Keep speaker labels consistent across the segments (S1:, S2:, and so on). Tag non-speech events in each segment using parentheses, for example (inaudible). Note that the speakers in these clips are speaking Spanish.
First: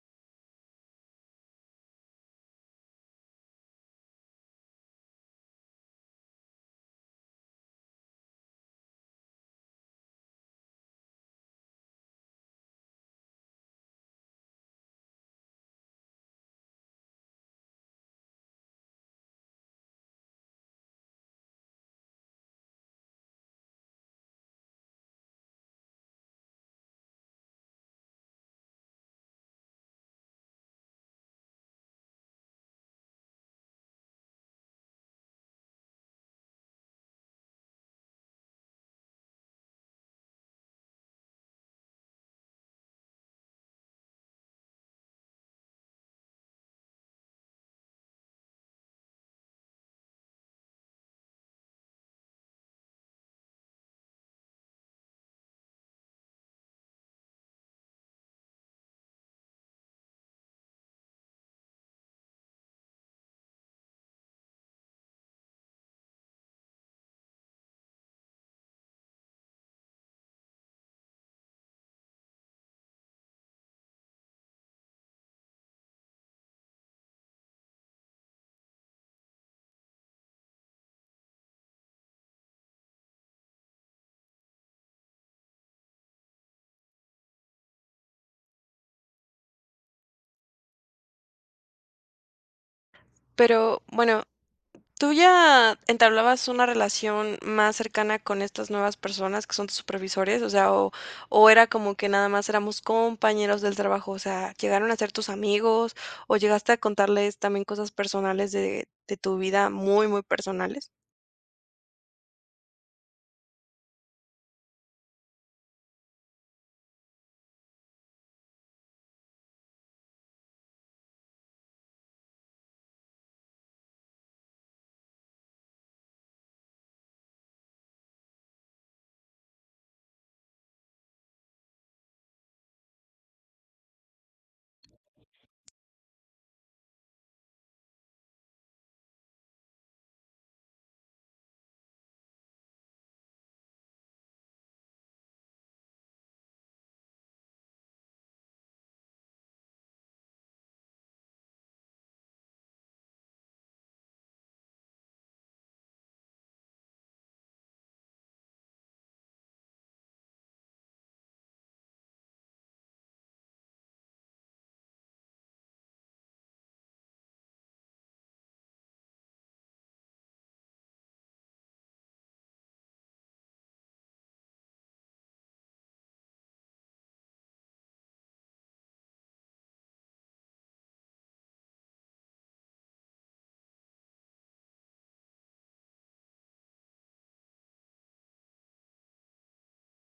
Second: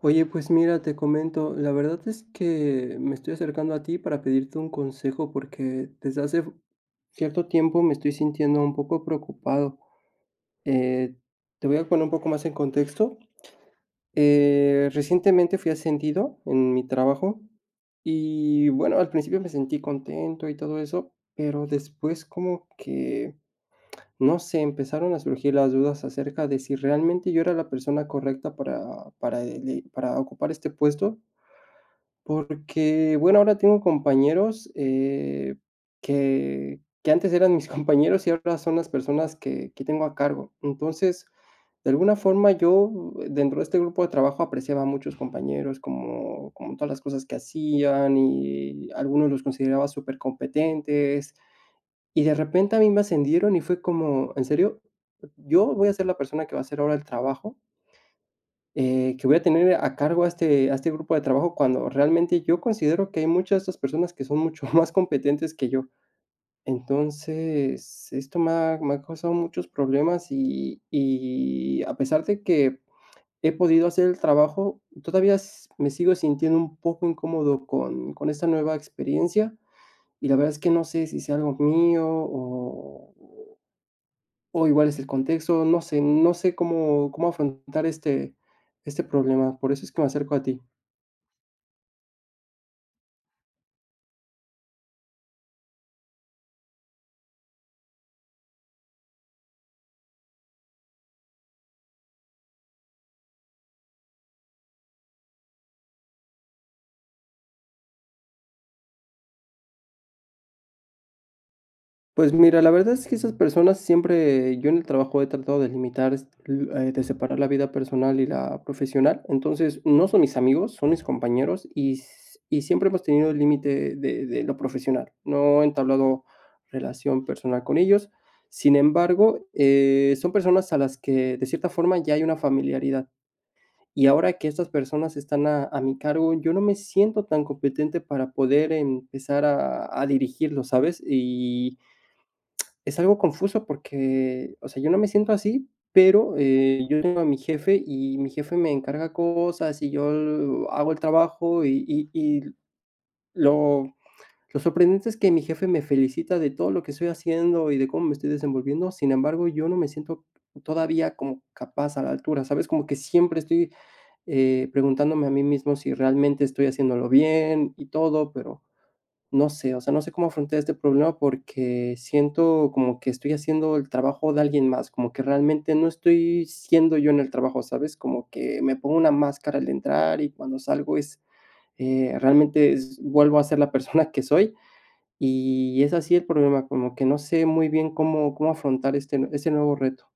S1: Oye, pues mira, te comento, la verdad es que me estoy acercando a ti para pedirte un consejo porque desde hace cierto tiempo me estoy sintiendo un poco preocupado. Eh, Te voy a poner un poco más en contexto. Recientemente fui ascendido en mi trabajo y bueno, al principio me sentí contento y todo eso, pero después como que, no sé, empezaron a surgir las dudas acerca de si realmente yo era la persona correcta para, para para ocupar este puesto porque, bueno, ahora tengo compañeros, que antes eran mis (laughs) compañeros y ahora son las personas que tengo a cargo. Entonces, de alguna forma, yo dentro de este grupo de trabajo apreciaba a muchos compañeros, como todas las cosas que hacían, y algunos los consideraba supercompetentes, y de repente a mí me ascendieron y fue como: "¿En serio? ¿Yo voy a ser la persona que va a hacer ahora el trabajo?" Que voy a tener a cargo a este grupo de trabajo, cuando realmente yo considero que hay muchas de estas personas que son mucho (laughs) más competentes que yo. Entonces, esto me ha causado muchos problemas y a pesar de que he podido hacer el trabajo, todavía s me sigo sintiendo un poco incómodo con esta nueva experiencia, y la verdad es que no sé si sea algo mío o igual es el contexto, no sé cómo afrontar este problema, por eso es que me acerco a ti.
S2: Pero bueno, ¿tú ya entablabas una relación más cercana con estas nuevas personas que son tus supervisores? O sea, o era como que nada más éramos compañeros del trabajo, o sea, ¿llegaron a ser tus amigos? ¿O llegaste a contarles también cosas personales de tu vida muy, muy personales?
S1: Pues mira, la verdad es que esas personas siempre yo en el trabajo he tratado de limitar, es l de separar la vida personal y la profesional. Entonces, no son mis amigos, son mis compañeros y siempre hemos tenido el límite de lo profesional. No he entablado relación personal con ellos. Sin embargo, son personas a las que, de cierta forma, ya hay una familiaridad. Y ahora que estas personas están a mi cargo, yo no me siento tan competente para poder empezar a dirigirlos, ¿sabes? Y es algo confuso porque, o sea, yo no me siento así, pero, yo tengo a mi jefe y mi jefe me encarga cosas y yo hago el trabajo y lo Lo sorprendente es que mi jefe me felicita de todo lo que estoy haciendo y de cómo me estoy desenvolviendo. Sin embargo, yo no me siento todavía como capaz a la altura, ¿sabes? Como que siempre estoy, preguntándome a mí mismo si realmente estoy haciéndolo bien y todo, pero no sé, o sea, no sé cómo afrontar este problema porque siento como que estoy haciendo el trabajo de alguien más, como que realmente no estoy siendo yo en el trabajo, ¿sabes? Como que me pongo una máscara al entrar y cuando salgo es, realmente vuelvo a ser la persona que soy y es así el problema, como que no sé muy bien cómo, cómo afrontar este, este nuevo reto.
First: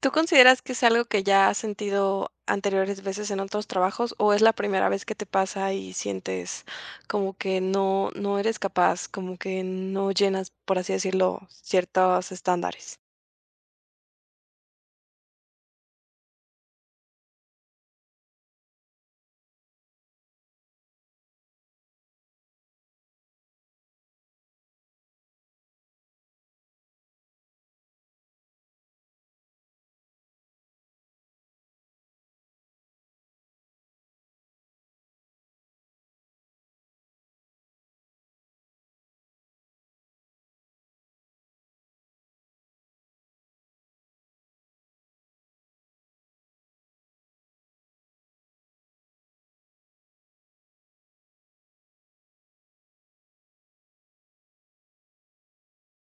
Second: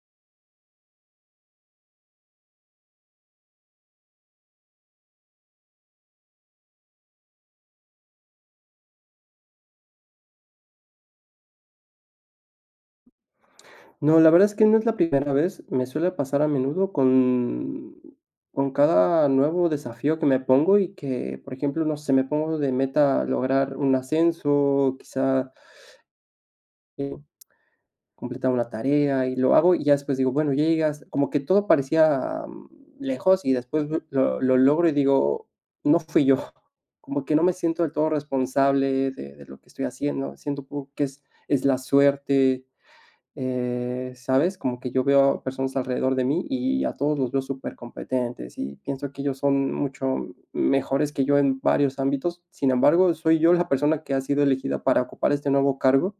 S2: ¿Tú consideras que es algo que ya has sentido anteriores veces en otros trabajos o es la primera vez que te pasa y sientes como que no, no eres capaz, como que no llenas, por así decirlo, ciertos estándares?
S1: No, la verdad es que no es la primera vez, me suele pasar a menudo con cada nuevo desafío que me pongo y que, por ejemplo, no sé, me pongo de meta lograr un ascenso, quizá, eh, completar una tarea y lo hago, y ya después digo: "Bueno, ya llegué como que todo parecía, lejos y después lo logro y digo: "No fui yo", (laughs) como que no me siento del todo responsable de lo que estoy haciendo, siento un poco que es la suerte, ¿sabes? Como que yo veo a personas alrededor de mí y a todos los veo súper competentes y pienso que ellos son mucho mejores que yo en varios ámbitos. Sin embargo, soy yo la persona que ha sido elegida para ocupar este nuevo cargo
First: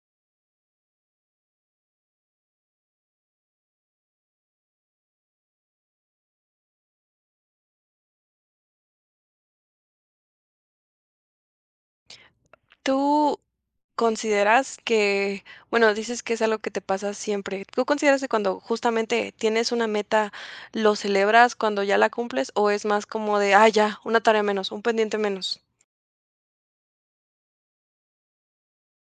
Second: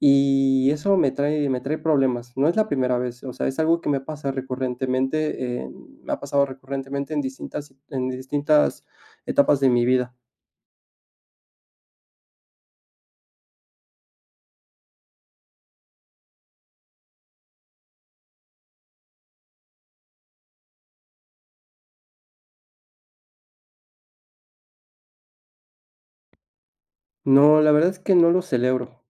S1: y eso me trae problemas. No es la primera vez, o sea, es algo que me pasa recurrentemente, me ha pasado recurrentemente en distintas etapas de mi vida.
S2: ¿Tú consideras que, bueno, dices que es algo que te pasa siempre? ¿Tú consideras que cuando justamente tienes una meta, lo celebras cuando ya la cumples o es más como de, ah, ya, una tarea menos, un pendiente menos?
S1: No, la verdad es que no lo celebro.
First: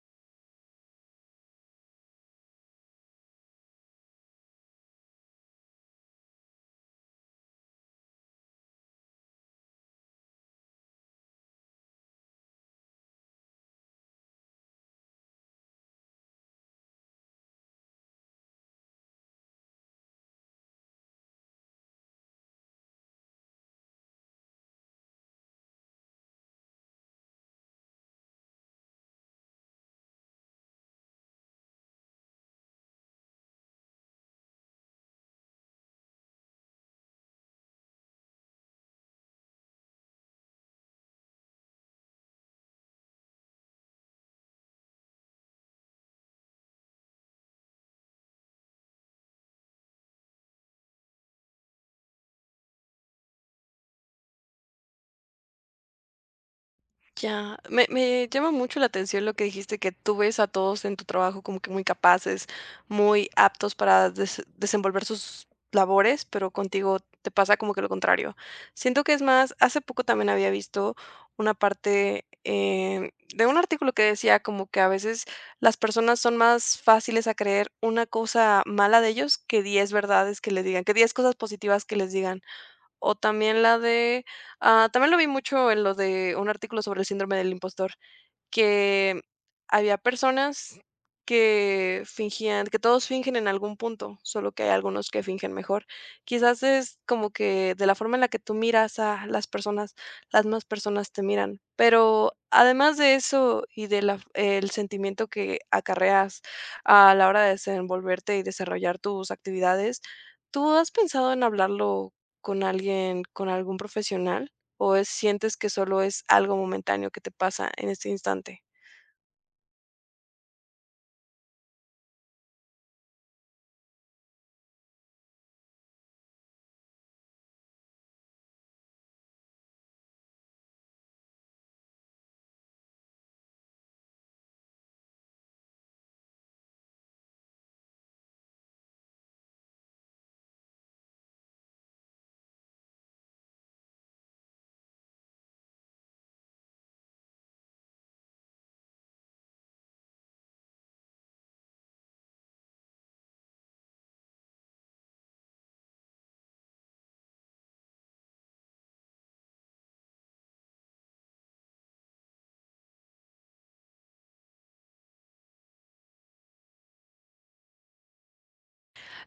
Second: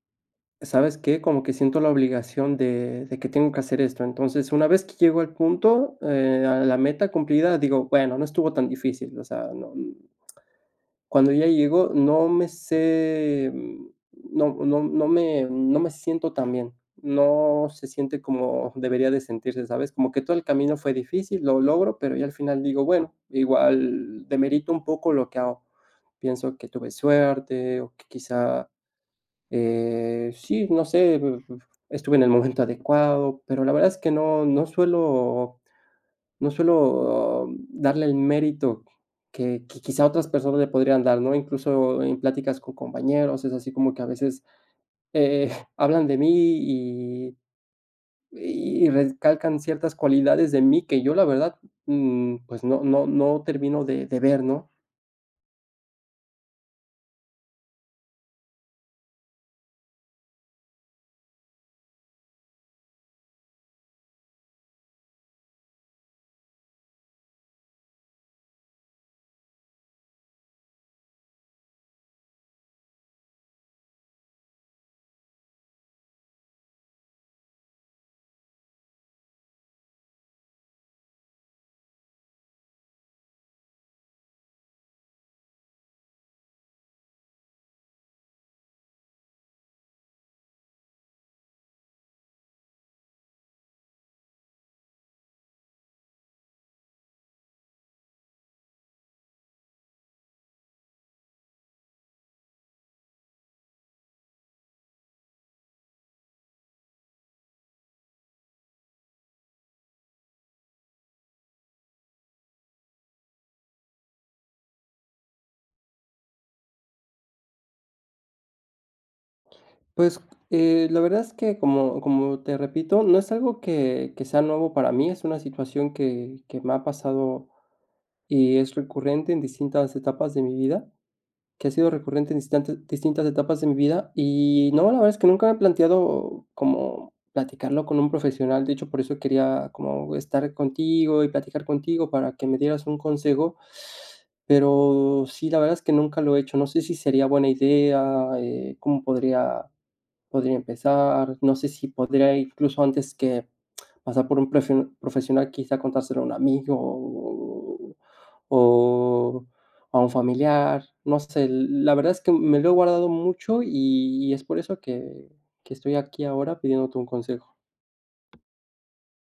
S1: ¿Sabes qué? Como que siento la obligación de que tengo que hacer esto. Entonces, una vez que llego al punto, a la meta cumplida, digo: "Bueno, no estuvo tan difícil". O sea, no, cuando ya llego, no me sé, no me siento tan bien. No se siente como debería de sentirse, ¿sabes? Como que todo el camino fue difícil, lo logro, pero ya al final digo: "Bueno, igual demerito un poco lo que hago". Pienso que tuve suerte o que quizá sí, no sé, estuve en el momento adecuado, pero la verdad es que no no suelo no suelo darle el mérito que quizá otras personas le podrían dar, ¿no? Incluso en pláticas con compañeros, es así como que a veces, eh, (laughs) hablan de mí y y recalcan ciertas cualidades de mí que yo, la verdad, pues no termino de ver, ¿no?
S2: Ya, me llama mucho la atención lo que dijiste, que tú ves a todos en tu trabajo como que muy capaces, muy aptos para desenvolver sus labores, pero contigo te pasa como que lo contrario. Siento que es más, hace poco también había visto una parte de un artículo que decía como que a veces las personas son más fáciles a creer una cosa mala de ellos que 10 verdades que les digan, que 10 cosas positivas que les digan. O también la de, ah, también lo vi mucho en lo de un artículo sobre el síndrome del impostor, que había personas que fingían, que todos fingen en algún punto, solo que hay algunos que fingen mejor. Quizás es como que de la forma en la que tú miras a las personas, las más personas te miran. Pero además de eso y del sentimiento que acarreas a la hora de desenvolverte y desarrollar tus actividades, ¿tú has pensado en hablarlo con alguien, con algún profesional? ¿O es sientes que solo es algo momentáneo que te pasa en este instante?
S1: Pues, la verdad es que, como te repito, no es algo que sea nuevo para mí, es una situación que me ha pasado y es recurrente en distintas etapas de mi vida, que ha sido recurrente en distintas etapas de mi vida. Y no, la verdad es que nunca me he planteado como platicarlo con un profesional. De hecho, por eso quería como estar contigo y platicar contigo para que me dieras un consejo. Pero sí, la verdad es que nunca lo he hecho. No sé si sería buena idea, cómo podría podría empezar, no sé si podría incluso antes que pasar por un profesional, quizá contárselo a un amigo o a un familiar, no sé, la verdad es que me lo he guardado mucho y es por eso que estoy aquí ahora pidiéndote un consejo.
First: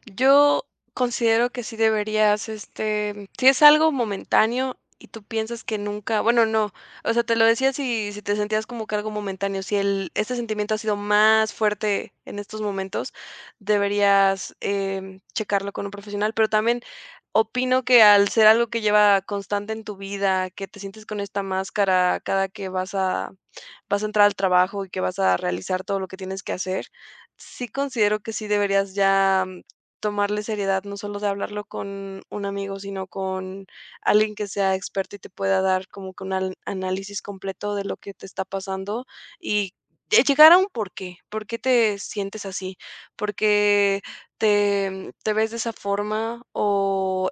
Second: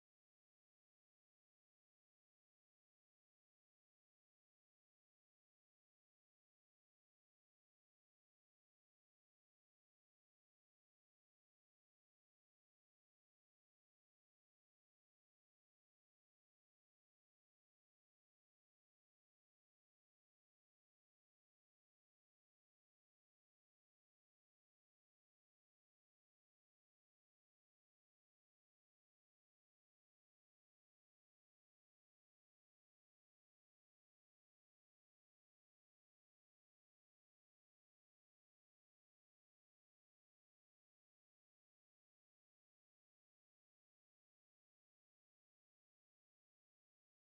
S2: Yo considero que sí deberías, este, si es algo momentáneo y tú piensas que nunca, bueno, no, o sea, te lo decía si, si te sentías como que algo momentáneo, si el, este sentimiento ha sido más fuerte en estos momentos, deberías checarlo con un profesional, pero también opino que al ser algo que lleva constante en tu vida, que te sientes con esta máscara cada que vas a, vas a entrar al trabajo y que vas a realizar todo lo que tienes que hacer, sí considero que sí deberías ya tomarle seriedad, no solo de hablarlo con un amigo, sino con alguien que sea experto y te pueda dar como que un análisis completo de lo que te está pasando y de llegar a un por qué te sientes así, por qué te, te ves de esa forma o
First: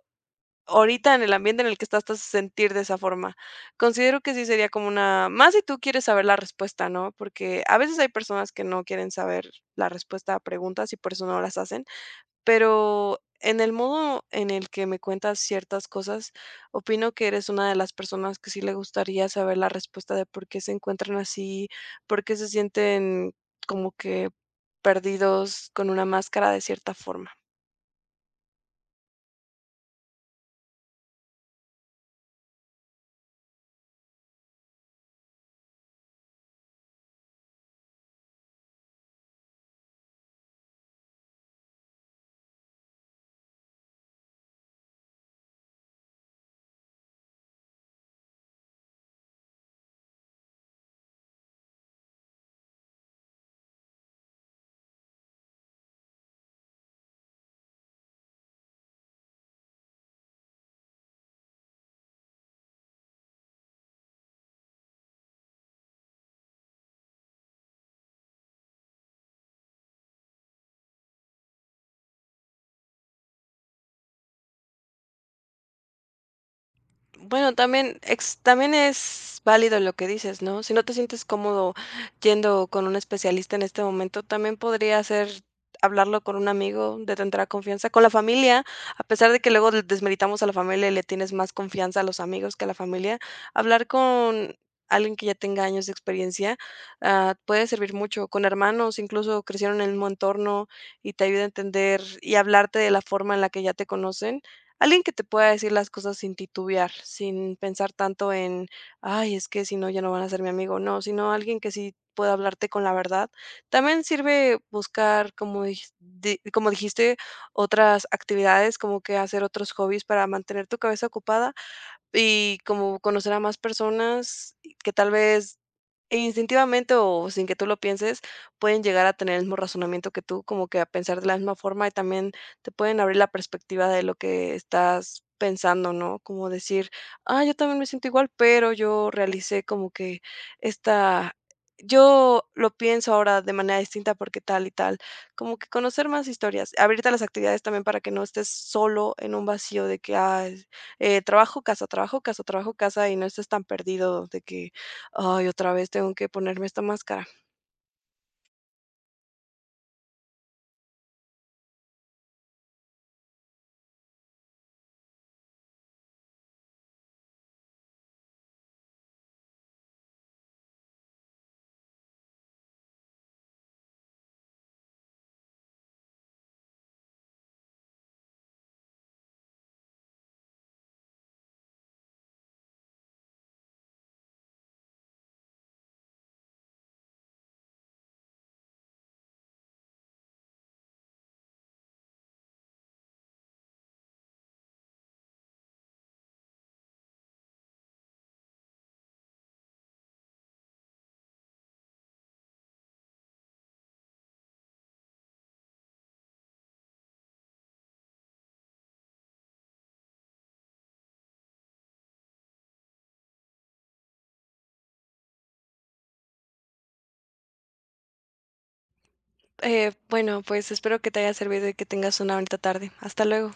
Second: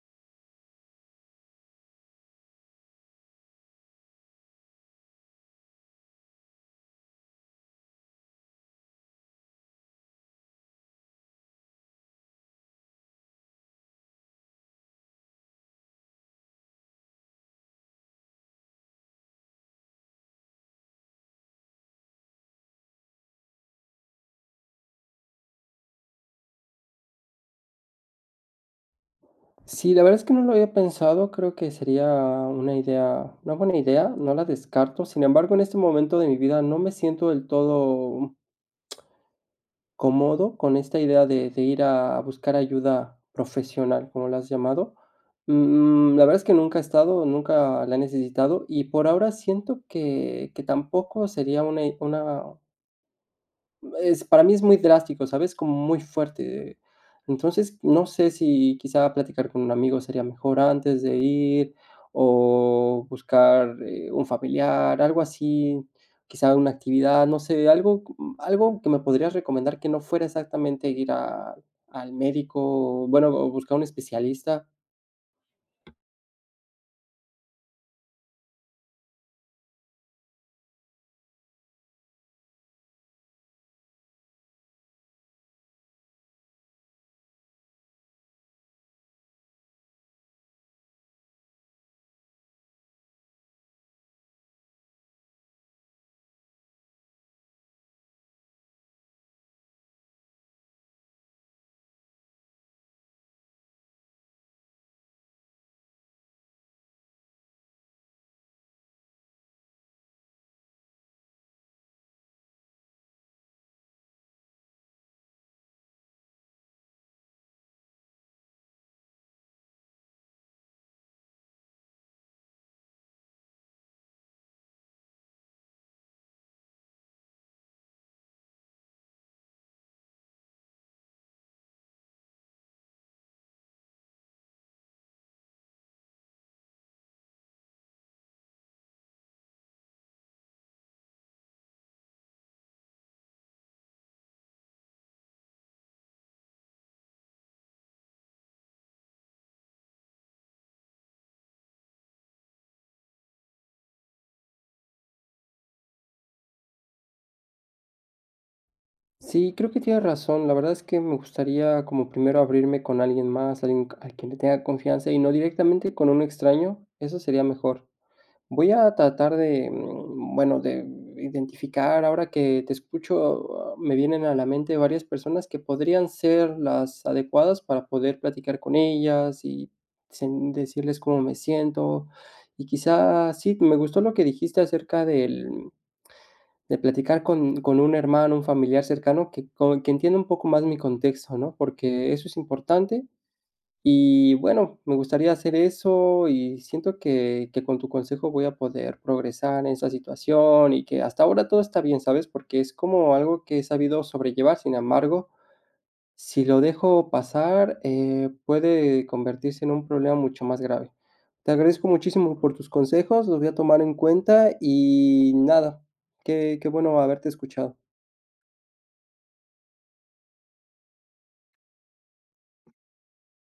S2: ahorita en el ambiente en el que estás te hace sentir de esa forma. Considero que sí sería como una, más si tú quieres saber la respuesta, ¿no? Porque a veces hay personas que no quieren saber la respuesta a preguntas y por eso no las hacen, pero en el modo en el que me cuentas ciertas cosas, opino que eres una de las personas que sí le gustaría saber la respuesta de por qué se encuentran así, por qué se sienten como que perdidos con una máscara de cierta forma.
S1: Sí, la verdad es que no lo había pensado, creo que sería una buena idea, no la descarto. Sin embargo, en este momento de mi vida no me siento del todo cómodo con esta idea de ir a buscar ayuda profesional, como la has llamado. Mm, la verdad es que nunca he estado, nunca la he necesitado y por ahora siento que tampoco sería una es para mí es muy drástico, ¿sabes? Como muy fuerte. Entonces, no sé si quizá platicar con un amigo sería mejor antes de ir o buscar, un familiar, algo así, quizá una actividad, no sé, algo algo que me podrías recomendar que no fuera exactamente ir a al médico, bueno, o buscar un especialista.
S2: Bueno, también ex también es válido lo que dices, ¿no? Si no te sientes cómodo yendo con un especialista en este momento, también podría ser hablarlo con un amigo de tu entera confianza, con la familia, a pesar de que luego de desmeritamos a la familia y le tienes más confianza a los amigos que a la familia, hablar con alguien que ya tenga años de experiencia, ah, puede servir mucho, con hermanos, incluso crecieron en el mismo entorno y te ayuda a entender y hablarte de la forma en la que ya te conocen. Alguien que te pueda decir las cosas sin titubear, sin pensar tanto en, ay, es que si no, ya no van a ser mi amigo, no, sino alguien que sí pueda hablarte con la verdad. También sirve buscar, como, como dijiste, otras actividades, como que hacer otros hobbies para mantener tu cabeza ocupada y como conocer a más personas que tal vez e instintivamente, o sin que tú lo pienses, pueden llegar a tener el mismo razonamiento que tú, como que a pensar de la misma forma y también te pueden abrir la perspectiva de lo que estás pensando, ¿no? Como decir, ah, yo también me siento igual, pero yo realicé como que esta, yo lo pienso ahora de manera distinta porque tal y tal, como que conocer más historias, abrirte a las actividades también para que no estés solo en un vacío de que, ah, trabajo, casa, trabajo, casa, trabajo, casa y no estés tan perdido de que ay, otra vez tengo que ponerme esta máscara.
S1: Sí, creo que tienes razón. La verdad es que me gustaría como primero abrirme con alguien más, alguien a quien le tenga confianza y no directamente con un extraño, eso sería mejor. Voy a tratar de, bueno, de identificar, ahora que te escucho, ah, me vienen a la mente varias personas que podrían ser las adecuadas para poder platicar con ellas y decirles cómo me siento. Y quizá sí, me gustó lo que dijiste acerca del, de platicar con un hermano, un familiar cercano que, que entienda un poco más mi contexto, ¿no? Porque eso es importante y bueno, me gustaría hacer eso y siento que con tu consejo voy a poder progresar en esa situación y que hasta ahora todo está bien, ¿sabes? Porque es como algo que he sabido sobrellevar, sin embargo, si lo dejo pasar, puede convertirse en un problema mucho más grave. Te agradezco muchísimo por tus consejos, los voy a tomar en cuenta y nada, qué, qué bueno haberte escuchado.
S2: Bueno, pues espero que te haya servido y que tengas una bonita tarde. Hasta luego.